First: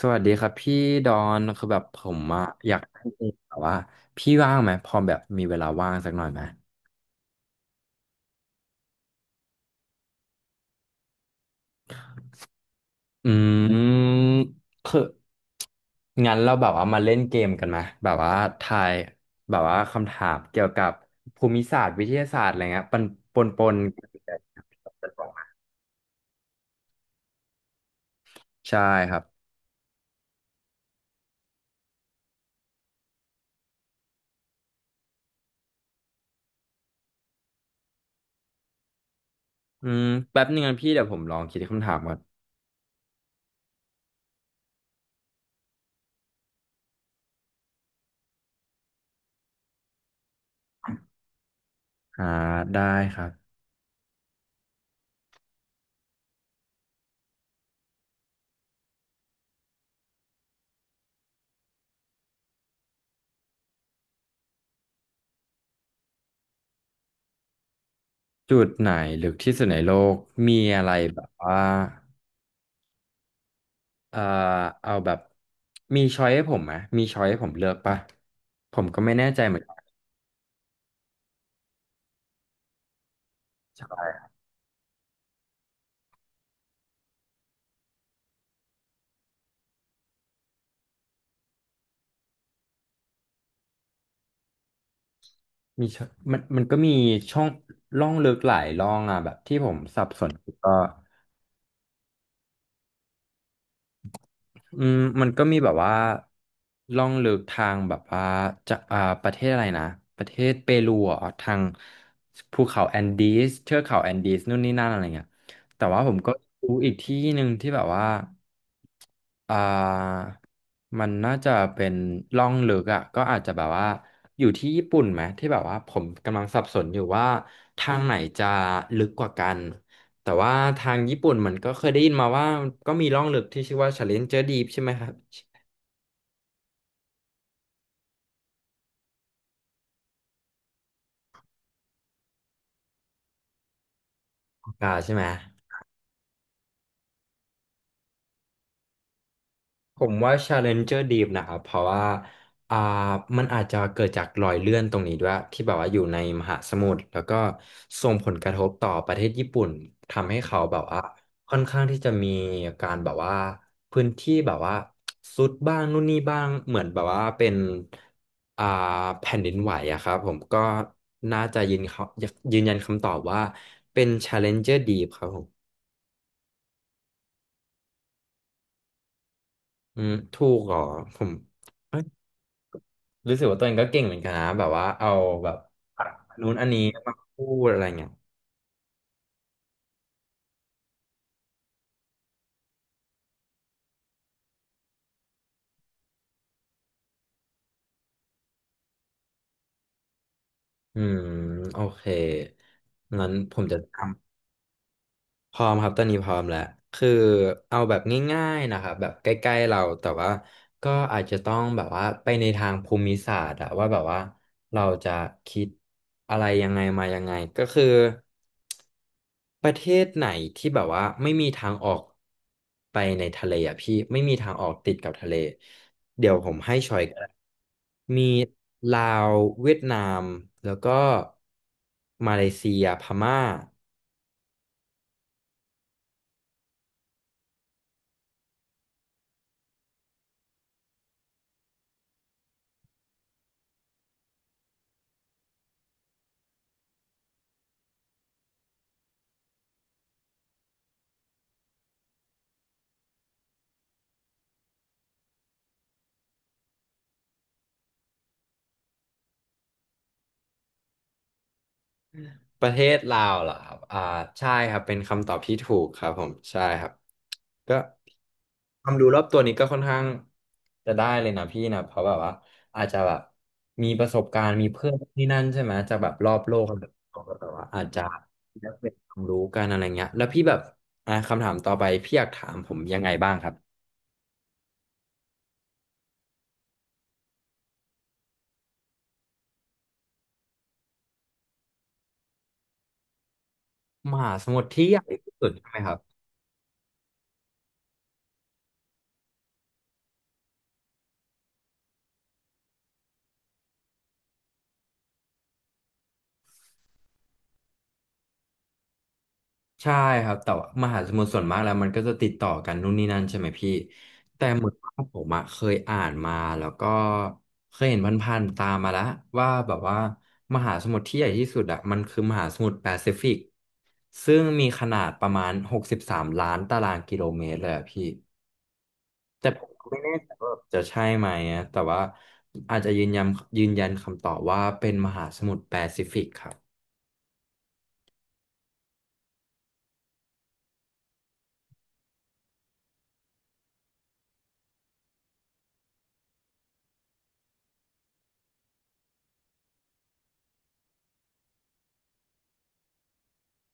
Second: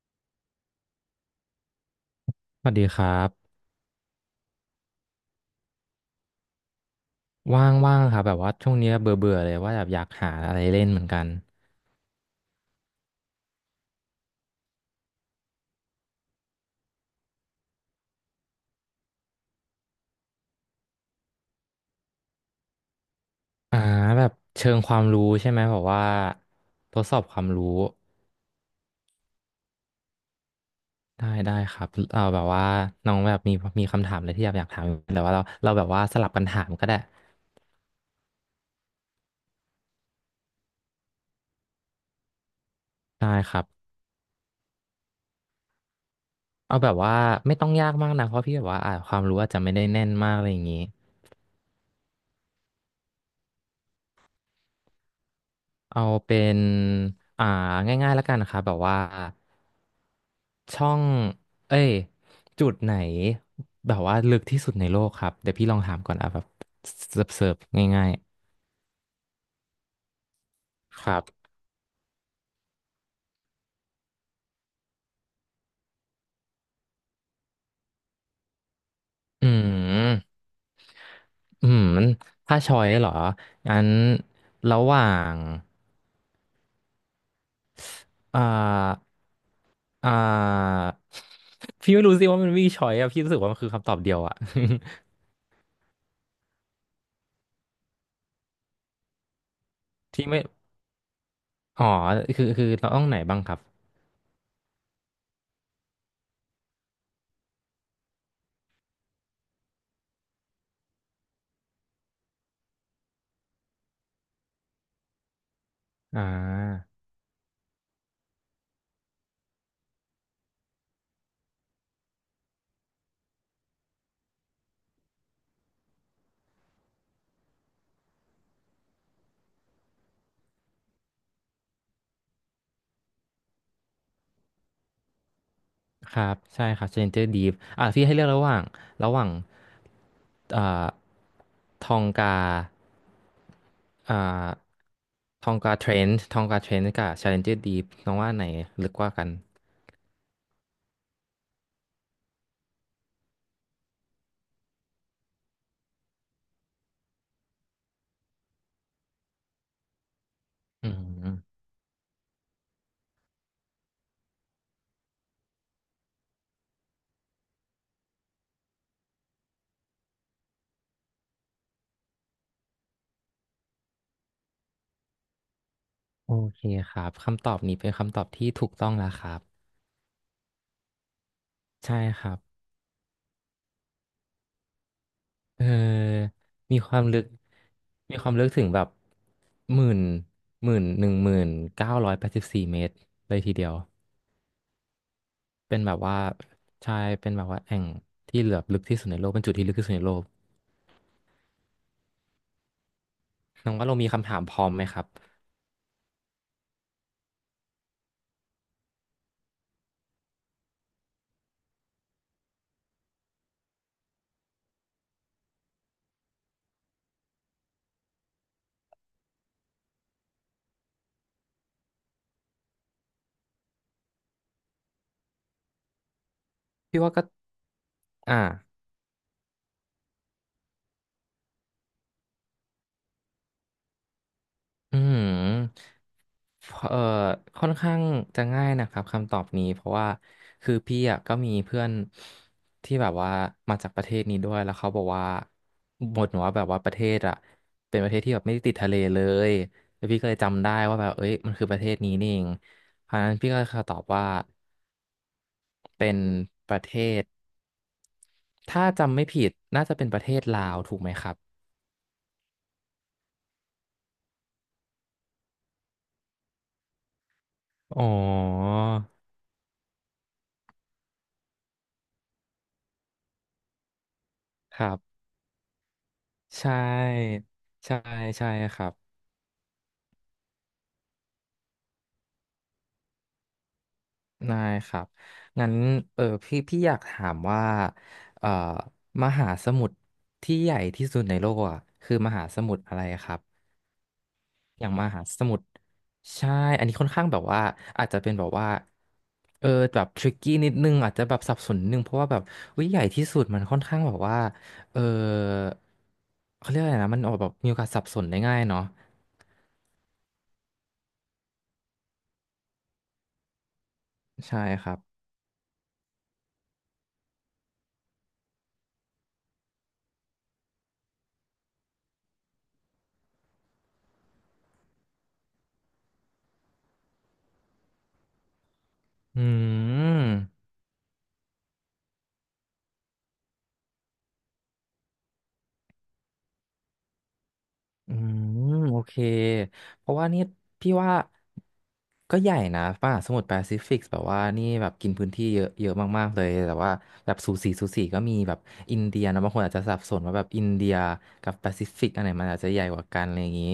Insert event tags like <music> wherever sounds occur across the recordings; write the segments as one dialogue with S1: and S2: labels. S1: สวัสดีครับพี่ดอนคือแบบผมอะ
S2: ส
S1: อ
S2: วัส
S1: ยาก
S2: ดีค
S1: ให้
S2: รั
S1: พี่แบ
S2: บ
S1: บว่าพี่ว่างไหมพอแบบมีเวลาว่างสักหน่อยไหม
S2: ว่างๆครับแบบว่าช่วงเนี้ยเบื่อเบื่อเลยว่าแบบอยากหาอะไรเล่นเหมือนกัน
S1: อืมคืองั้นเราแบบว่ามาเล่นเกมกันไหมแบบว่าทายแบบว่าคำถามเกี่ยวกับภูมิศาสตร์วิทยาศาสตร์อะไรเงี้ยปนปนปน
S2: อ่าแบบเชิงความรู้ใช่ไหมแบบว่าทดสอบความรู้
S1: ใช่ครับ
S2: ได้ได้ครับเออแบบว่าน้องแบบมีคำถามอะไรที่อยากถามอยู่แต่ว่าเราแบบว่าสลับกันถามก็ได้
S1: อืมแป๊บนึงนะพี่เดี๋ยวผมลองคิดคำถามก่อน
S2: ได้ครับเอาแบบว่าไม่ต้องยากมากนะเพราะพี่แบบว่าความรู้อาจจะไม่ได้แน่นมากอะไรอย่างนี้
S1: อ่าได้ครับ
S2: เอาเป็นอ่าง่ายๆแล้วกันนะครับแบบว่าช่องเอ้ยจุดไหนแบบว่าลึกที่สุดในโลกครับเดี๋ยวพี่ลองถามก่อนอ่ะแบบเสิร์ฟเสิร์ฟง่าย
S1: จุดไหนลึกที่สุดในโลกมีอะไร
S2: ๆค
S1: แบ
S2: รับ
S1: บว่า เอ่อเอาแบบมีช้อยให้ผมไหมมีช้อยให้ผมเลือกปะผมก็ไม่แน่ใจ
S2: อื
S1: เหมือนกัน
S2: มอืมถ้าชอยเหรองั้น
S1: ใช่
S2: ระหว่างอ่าอ่าพี่ไม่รู้สิว่ามันมีชอยอะพี่รู้สึกว่ามันคือคำตอบเดียวอะ
S1: มี choice มันมันก็มีช่องร่องลึกหลายร่องอ่ะแบบที่ผมสับ
S2: <laughs>
S1: ส
S2: ที่
S1: น
S2: ไม่
S1: ก็
S2: อ๋อคือเราต้องไหนบ้างครับ
S1: อืมมันก็มีแบบว่าล่องลึกทางแบบว่าจะอ่าประเทศอะไรนะประเทศเปรูอ่ะทางภูเขาแอนดีสเทือกเขาแอนดีสนู่นนี่นั่นอะไรเงี้ยแต่ว่าผม
S2: อ่า
S1: ก็รู้อีกที่หนึ่งที่แบบว่าอ่ามันน่าจะเป็นล่องลึกอ่ะก็อาจจะแบบว่าอยู่ที่ญี่ปุ่นไหมที่แบบว่าผมกำลังสับสนอยู่ว่าทางไหนจะลึกกว่ากัน แต่ว่าทางญี่ปุ่นเหมือนก็เคยได้ยินมาว่าก็มีร่องลึกที่ชื่อว่า Challenger Deep ใช่ไหมครับชิ
S2: ครับใช่ครับ Stranger Deep อ่ะพี่ให้เลือกระหว่างอ่าทองกาอ่า
S1: คาใช่ไหม
S2: ทองกาเทรนด์ทองกาเทรนด์กับ Stranger Deep น้องว่าอันไหนลึกกว่ากัน
S1: ผมว่า Challenger Deep นะครับเพราะว่าอ่ามันอาจจะเกิดจากรอยเลื่อนตรงนี้ด้วยที่แบบว่าอยู่ในมหาสมุทรแล้วก็ส่งผลกระทบต่อประเทศญี่ปุ่นทำให้เขาแบบ
S2: อื
S1: ว่าค่อ
S2: ม
S1: นข้างที่จะมีการแบบว่าพื้นที่แบบว่าซุดบ้างนู่นนี่บ้างเหมือนแบบว่าเป็นอ่าแผ่นดินไหวอะครับผมก็น่าจะยืนเขายืนยันคำตอบว่าเป็น Challenger Deep ครับผม
S2: โอเคครับคำตอบนี้เป็นคำตอบที่ถูกต้องแล้วครับ
S1: อืมถูกเหรอผม
S2: ใช่ครับ
S1: รู้สึกว่าตัวเองก็เก่งเหมือนกันนะแบบว่าเอาแบบ
S2: เออ
S1: นู้นอัน
S2: มี
S1: นี้
S2: ความ
S1: มา
S2: ลึก
S1: พูดอะไรเงี้ย
S2: มีความลึกถึงแบบหมื่น10,984เมตรเลยทีเดียว เป็นแบบว่าใช่เป็นแบบว่าแอ่งที่เหลือบลึกที่สุดในโลกเป็นจุดที่ลึกที่สุดในโลก
S1: อืมโอเคงั้นผม
S2: น้อง
S1: จะ
S2: ว่าเรา
S1: ทำ
S2: มีคำถามพร้อมไหมครับ
S1: พร้อมครับตอนนี้พร้อมแล้วคือเอาแบบง่ายๆนะครับแบบใกล้ๆเราแต่ว่าก็อาจจะต้องแบบว่าไปในทางภูมิศาสตร์อะว่าแบบว่าเราจะคิดอะไรยังไงมายังไงก็คือประเทศไหนที่แบบว่าไม่มีทางออกไปในทะเลอ่ะพี่ไม่มีทางออกติดกับทะเลเดี๋ยวผมให้ชอ
S2: พี่
S1: ย
S2: ว่า
S1: ก็
S2: ก็
S1: ได้มี
S2: อ่า
S1: ลาวเวียดนามแล้วก็มาเลเซียพม่า
S2: อืมเอ่อค่อนข้างจะง่ายนะครับคำตอบนี้เพราะว่าคือพี่อ่ะก็มีเพื่อนที่แบบว่ามาจากประเทศนี้ด้วยแล้วเขาบอกว่าบ่นว่าแบบว่าประเทศอ่ะเป็นประเทศที่แบบไม่ได้ติดทะเลเลยแล้วพี่ก็เลยจำได้ว่าแบบเอ้ยมันคือประเทศนี้นี่เองเพราะฉะนั้นพี่ก็ขอตอบว่าเป็นประเทศ ถ้าจำไม่ผิดน่าจะเป็นประเทศลาวถูกไหมครับ
S1: ประเทศลาวเหรอครับอ่าใช่ครับเป็นคำตอบที่ถูกครับผมใช่ครับก็
S2: อ๋อ
S1: ความรู้รอบตัวนี้ก็ค่อนข้างจะได้เลยนะพี่นะเพราะแบบว่าอาจจะแบบมีประสบการณ์มี
S2: ค
S1: เพื่
S2: รั
S1: อน
S2: บ
S1: ที่นั่นใช่ไหมจากแบบรอบโลก
S2: ใช่
S1: อะไรแบบนี้ก็แบบว่าอาจ
S2: ใช่
S1: จะ
S2: ใช่
S1: ได้
S2: ครั
S1: เป็
S2: บ
S1: นความรู้กันอะไรเงี้ยแล้วพี่แบบอ่าคำถามต่อไปพี่อยากถามผมยังไงบ้างครับ
S2: ได้ครับงั้นเออพี่อยากถามว่าเอ่อมหาสมุทรที่ใหญ่ที่สุดในโลกอ่ะคือมหาสมุทรอะไรครับ
S1: มหาสมุทร
S2: อ
S1: ที่
S2: ย่าง
S1: ใหญ่
S2: มหา
S1: ที่
S2: ส
S1: สุด
S2: มุทร
S1: ใช่ไหมครับ
S2: ใช่อันนี้ค่อนข้างแบบว่าอาจจะเป็นแบบว่าเออแบบทริกกี้นิดนึงอาจจะแบบสับสนนิดนึงเพราะว่าแบบวิใหญ่ที่สุดมันค่อนข้างแบบว่าเออเขาเรียกอะไรนะมันออกแบบมีโอกาสสับสนได้ง่ายเนาะ
S1: ใช่ครับแต่ว่ามหาสมุทรส่วนมากแล้วมันก็จะติดต่อกันนู่นนี่นั่นใช่ไหมพี่แต่
S2: ใช่
S1: เหมือน
S2: ค
S1: ว่า
S2: รับ
S1: ผมอะเคยอ่านมาแล้วก็เคยเห็นผพันๆตามมาแล้วว่าแบบว่ามหาสมุทรที่ใหญ่ที่สุดอะมันคือมหาสมุทรแปซิฟิกซึ่งมีขนาดประมาณ63 ล้านตารางกิโลเมตรเลยอะพี่
S2: อื
S1: แต่ผมก็ไม่แน่ใจว่า
S2: ม
S1: จะใช่ไหมอะแต่ว่าอาจจะยืนยันยืนยันคำตอบว่าเป็นมหาสมุทรแปซิฟิกครับ
S2: อืมโอเคเพราะว่านี่พี่ว่าก็ใหญ่นะป่ะสมุทรแปซิฟิกแบบว่านี่แบบกินพื้นที่เยอะเยอะมากๆเลยแต่ว่าแบบสูสีสูสีก็มีแบบอินเดียนะบางคนอาจจะสับสนว่าแบบอินเดียกับแปซิฟิกอันไหนมันอาจจะใหญ่กว่ากันอะไรอย่างนี้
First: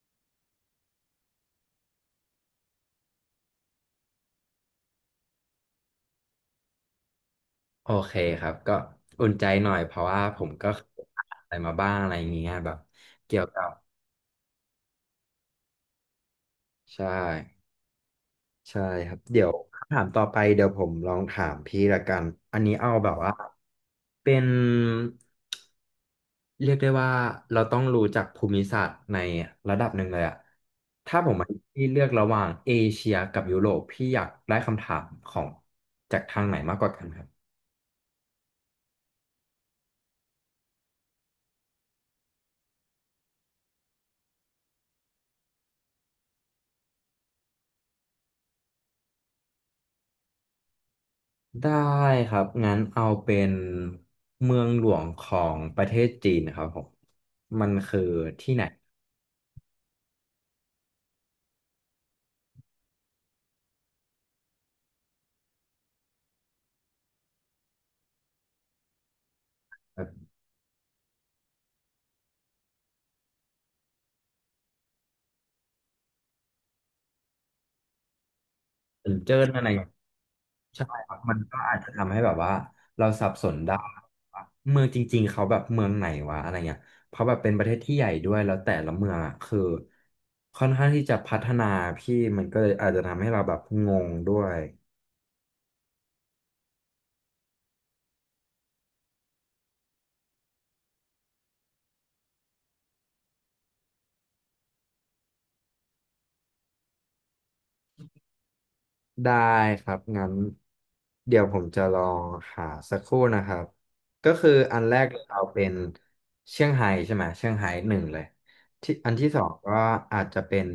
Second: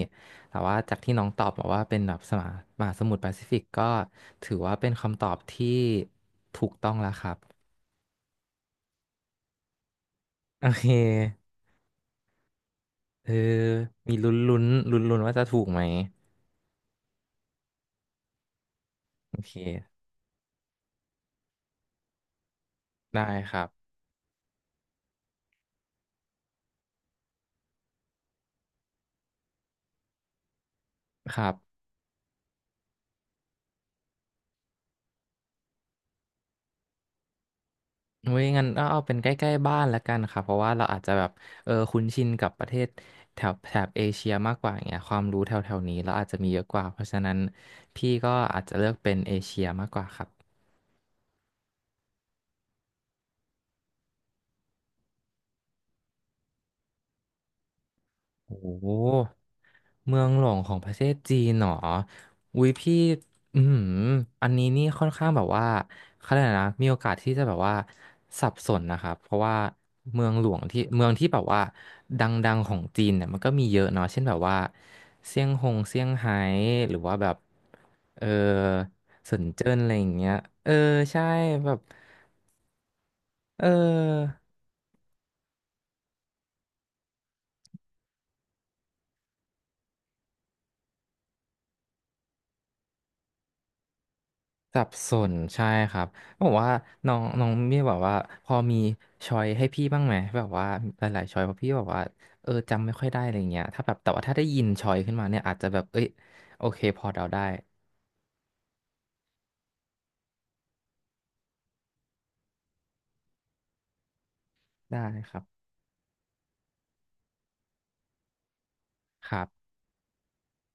S2: แต่ว่าจากที่น้องตอบบอกว่าเป็นแบบสมามหาสมุทรแปซิฟิกก็ถือว่าเป็นคำตอบที่ถูกต้องแล้วครับ
S1: โอเคครับก็อุ่นใจหน่อยเพราะว่าผม
S2: โอ
S1: ก็
S2: เค
S1: อานอะไรมาบ้างอะไรอย่างเงี้ยแบบ
S2: เออ
S1: เกี่ยวกับ
S2: มีลุ้นลุ้นลุ้นลุ้นๆว่าจะถูกไหม
S1: ใช่ใช่ครับ
S2: โอ
S1: เดี๋ยว
S2: เค
S1: คำถามต่อไปเดี๋ยวผมลองถามพี่ละกันอันนี้เอาแบบ
S2: ได้
S1: ว่า
S2: ครับ
S1: เป็นเรียกได้ว่าเราต้องรู้จักภูมิศาสตร์ในระดับหนึ่งเลยอะถ้าผม
S2: ครั
S1: ให้
S2: บ
S1: พี่เลือกระหว่างเอเชียกับยุโรปพี่อยากได้คำถามของจากทางไหนมากกว่ากันครับ
S2: เว้ยงั้นก็เอาเป็นใกล้ๆบ้านละกันค่ะเพราะว่าเราอาจจะแบบเออคุ้นชินกับประเทศแถบแถบเอเชียมากกว่าอย่างเงี้ยความรู้แถวๆนี้เราอาจจะมีเยอะกว่าเพราะฉะนั้นพี่ก็อาจจะเลือกเป็นเอเชียมากกว่าครับ
S1: ได้ครับงั้นเอาเป็นเมืองหลวงของประเทศจีนครับผมมันคือที่
S2: โอ้
S1: ไหน
S2: โห เมืองหลวงของประเทศจีนเหรออุ้ยพี่อืมอหืออันนี้นี่ค่อนข้างแบบว่าเขาเรียกอะไรนะมีโอกาสที่จะแบบว่าสับสนนะครับเพราะว่า
S1: แบบ
S2: เมืองหลวงที่เมืองที่แบบว่าดังๆของจีนเนี่ยมันก็มีเยอะเนาะเช่นแบบว่าเซี่ยงไฮ้หรือว่าแบบเออ
S1: เซิน
S2: เซิ
S1: เจิ้
S2: น
S1: นอะไร
S2: เจิ้นอะไรอย่างเงี้ยเออ
S1: ใช่ครับ
S2: ใช่
S1: มันก็
S2: แบ
S1: อาจ
S2: บ
S1: จะทำให้แบบว่าเราสับสน
S2: เ
S1: ได้
S2: ออ
S1: ว่าเมืองจริงๆเขาแบบเมืองไหนวะอะไรเงี้ยเพราะแบบเป็นประเทศที่ใหญ่ด้วยแล้วแต่ละเมืองอ่ะคือค่อนข้างที่จะพัฒนาพี่มันก็เลยอาจจะทำให้เราแบบงงด้วย
S2: สับสนใช่ครับบอกว่าน้องน้องเมียบอกว่าพอมีช้อยให้พี่บ้างไหมแบบว่าหลายๆช้อยเพราะพี่บอกว่าเออจำไม่ค่อยได้อะไรเงี้ยถ้าแบบแต่ว่าถ้าได้ยินช้อยขึ้นมาเนี่ยอาจจะแบบเอ้ยโอเคพอเดาได้
S1: ได้ครับงั้นเดี๋ยวผมจะลองหาสักครู่นะครับก็คืออันแร
S2: ได้
S1: ก
S2: ค
S1: เรา
S2: รับ
S1: เป็นเชียงไฮ้ใช่ไหมเชียงไฮ้หนึ่งเลยที่อันที่
S2: ค
S1: สอ
S2: รั
S1: ง
S2: บ
S1: ก็อาจจะเป็น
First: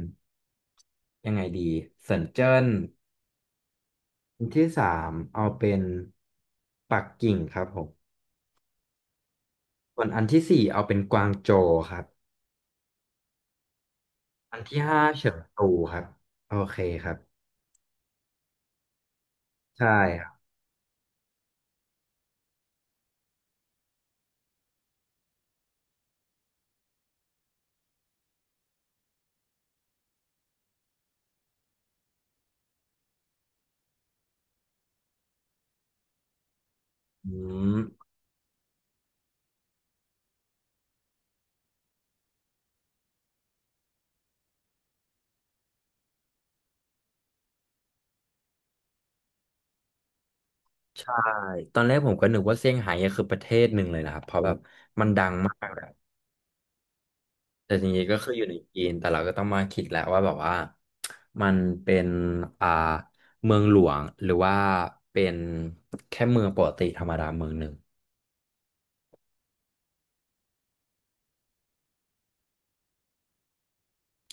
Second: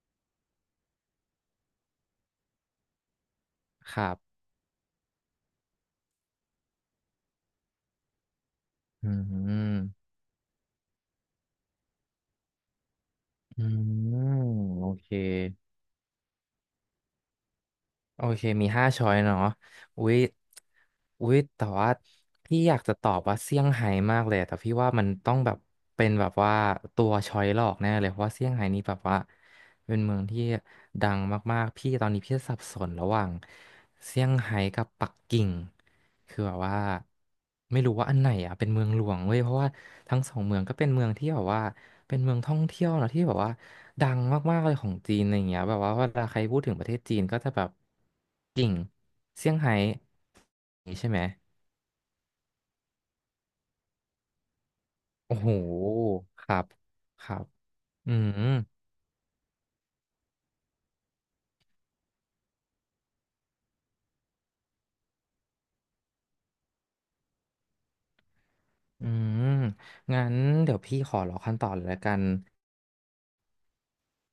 S1: ยังไงดีเซินเจิ้น
S2: ครับ
S1: อันที่สามเอาเป็นปักกิ่งครับผม
S2: อืม
S1: ส่วนอันที่สี่เอาเป็นกวางโจวครับ
S2: อื
S1: อัน
S2: ม
S1: ที่
S2: โอ
S1: ห้า
S2: เค
S1: เฉิงตูครับโอเคครับ
S2: โอเค มีห้าช้อยเนาะ
S1: ใช่
S2: อุ๊ย
S1: ครับ
S2: อุ๊ย แต่ว่าพี่อยากจะตอบว่าเซี่ยงไฮ้มากเลย แต่พี่ว่ามันต้องแบบเป็นแบบว่าตัวช้อยหลอกแน่เลยเพราะว่าเซี่ยงไฮ้นี่แบบว่า เป็นเมืองที่ดังมากๆ พี่ตอนนี้พี่สับสนระหว่างเซี่ยงไฮ้กับปักกิ่ง คือแบบว่า
S1: อืม
S2: ไม่รู้ว่าอันไหนอ่ะเป็นเมืองหลวงเว้ย เพราะว่าทั้งสองเมืองก็เป็นเมืองที่แบบว่าเป็นเมืองท่องเที่ยวนะที่แบบว่าดังมากๆเลยของจีนอะไรอย่างเงี้ยแบบว่าเวลาใครพูดถึงประเทศจีนก็จะแบบกิ่งเซี่ยงไฮ้นี่างงี้ใช่
S1: ใช่
S2: ไหม
S1: ตอนแรกผมก็นึกว่าเซี่ยงไฮ้อะคือประเทศหนึ่งเลยนะครับเพราะแบบมันดัง
S2: โอ้โห
S1: มากแหละ
S2: ครับครับ
S1: แต่จริง
S2: อื
S1: ๆก็คืออ
S2: ม
S1: ยู่ในจีนแต่เราก็ต้องมาคิดแล้วว่าแบบว่ามันเป็นอ่าเมืองหลวงหรือว่าเป็นแค่เมืองปกติธรรมดาเมืองหนึ่ง
S2: อืมงั้นเดี๋ยวพี่ขอรอขั้นตอนเลยละกัน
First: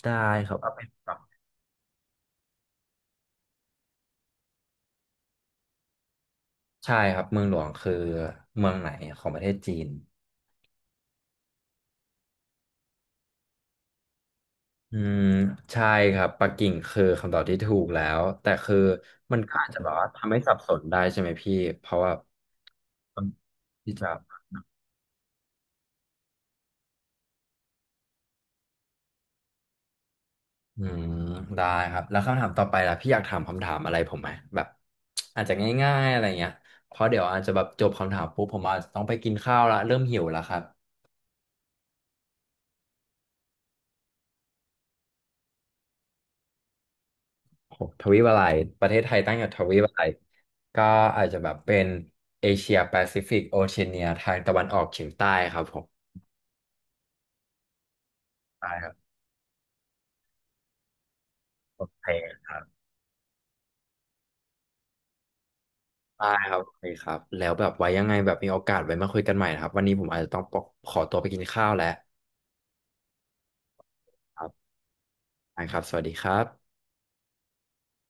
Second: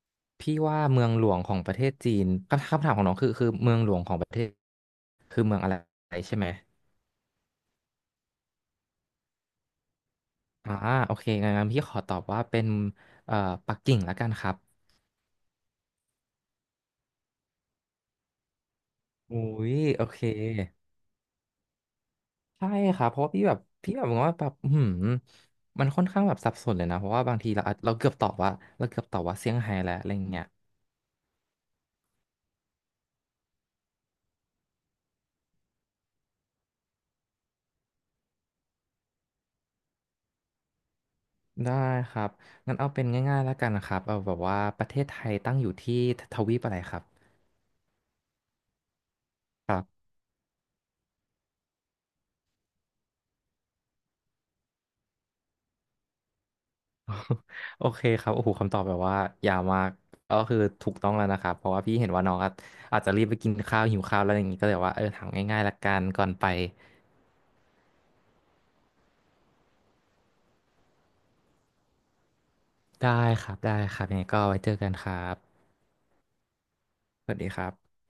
S1: ได้ค
S2: พี่
S1: รับเอา
S2: ว่า
S1: เป็น
S2: เมือ
S1: แบ
S2: ง
S1: บ
S2: หลวงของประเทศจีนคำถามของน้องคือเมืองหลวงของประเทศคือเมืองอะไรใช่ไหม
S1: ใช่ครับเมืองหลวงคือเมืองไหนของประเทศจีน
S2: อ่าโอเคงั้นพี่ขอตอบว่าเป็นเอ่อปักกิ่งละกันครับ
S1: อืมใช่ครับปักกิ่งคือคำตอบที่ถูกแล้วแต่คือมั
S2: อุ้
S1: นก็อาจ
S2: ย
S1: จะแบบ
S2: โอ
S1: ว่า
S2: เค
S1: ทำให้สับสนได้ใช่ไหมพี่เพราะว่า
S2: ใช่ครับเพราะว่าพี่
S1: ที่
S2: แบบ
S1: จะ
S2: ว่าแบบอื้อหืมมันค่อนข้างแบบสับสนเลยนะเพราะว่าบางทีเราเกือบตอบว่าเซี่ยงไฮ้แล้วอะไรอย่างเงี้ย
S1: อืมได้ครับแล้วคำถามต่อไปล่ะพี่อยากถามคำถามอะไรผมไหมแบบอาจจะง่ายๆอะไรเงี้ยเพราะเดี๋ยวอาจจะแบบจบคำถามปุ๊บผมอาจจะต้องไปกินข้าวละเริ่มหิวแล้วครับ
S2: ได้ครับงั้นเอาเป็นง่ายๆแล้วกันนะครับเอาแบบว่าประเทศไทยตั้งอยู่ที่ทวีปอะไรครับ
S1: โอ้โหทวีปอะไรประเทศไทยตั้งอยู่ทวีปอะไรก็อาจจะแบบเป็นเอเชียแปซิฟิกโอเชียเนียทางตะวันออกเฉียงใต้ครับผม
S2: <laughs> โอเคครับโอ้โห
S1: ได้
S2: คำตอบ
S1: ครั
S2: แบ
S1: บ
S2: บว่ายาวมากก็คือถูกต้องแล้วนะครับเพราะว่า
S1: โอ
S2: พี่
S1: เค
S2: เห็นว่าน้อง
S1: ครับ
S2: อาจจะรีบไปกินข้าวหิวข้าวแล้วอย่างนี้ก็เลยว่าเออถามง่ายๆละกันก่อ
S1: ได้
S2: นไป
S1: ครับโอเคครับแล้วแบบไว้ยังไงแบบมีโอกาสไว้มาคุยกันใหม่นะครับวันนี้ผมอาจจะต้องขอตัวไปกินข้าวแล้ว
S2: ได้ครับได้ครับยังไง
S1: ค
S2: ก็
S1: รั
S2: ไว้เจ
S1: บ
S2: อกันครับ
S1: ได้ครับสวัสดีครับ
S2: สวัสดีครับ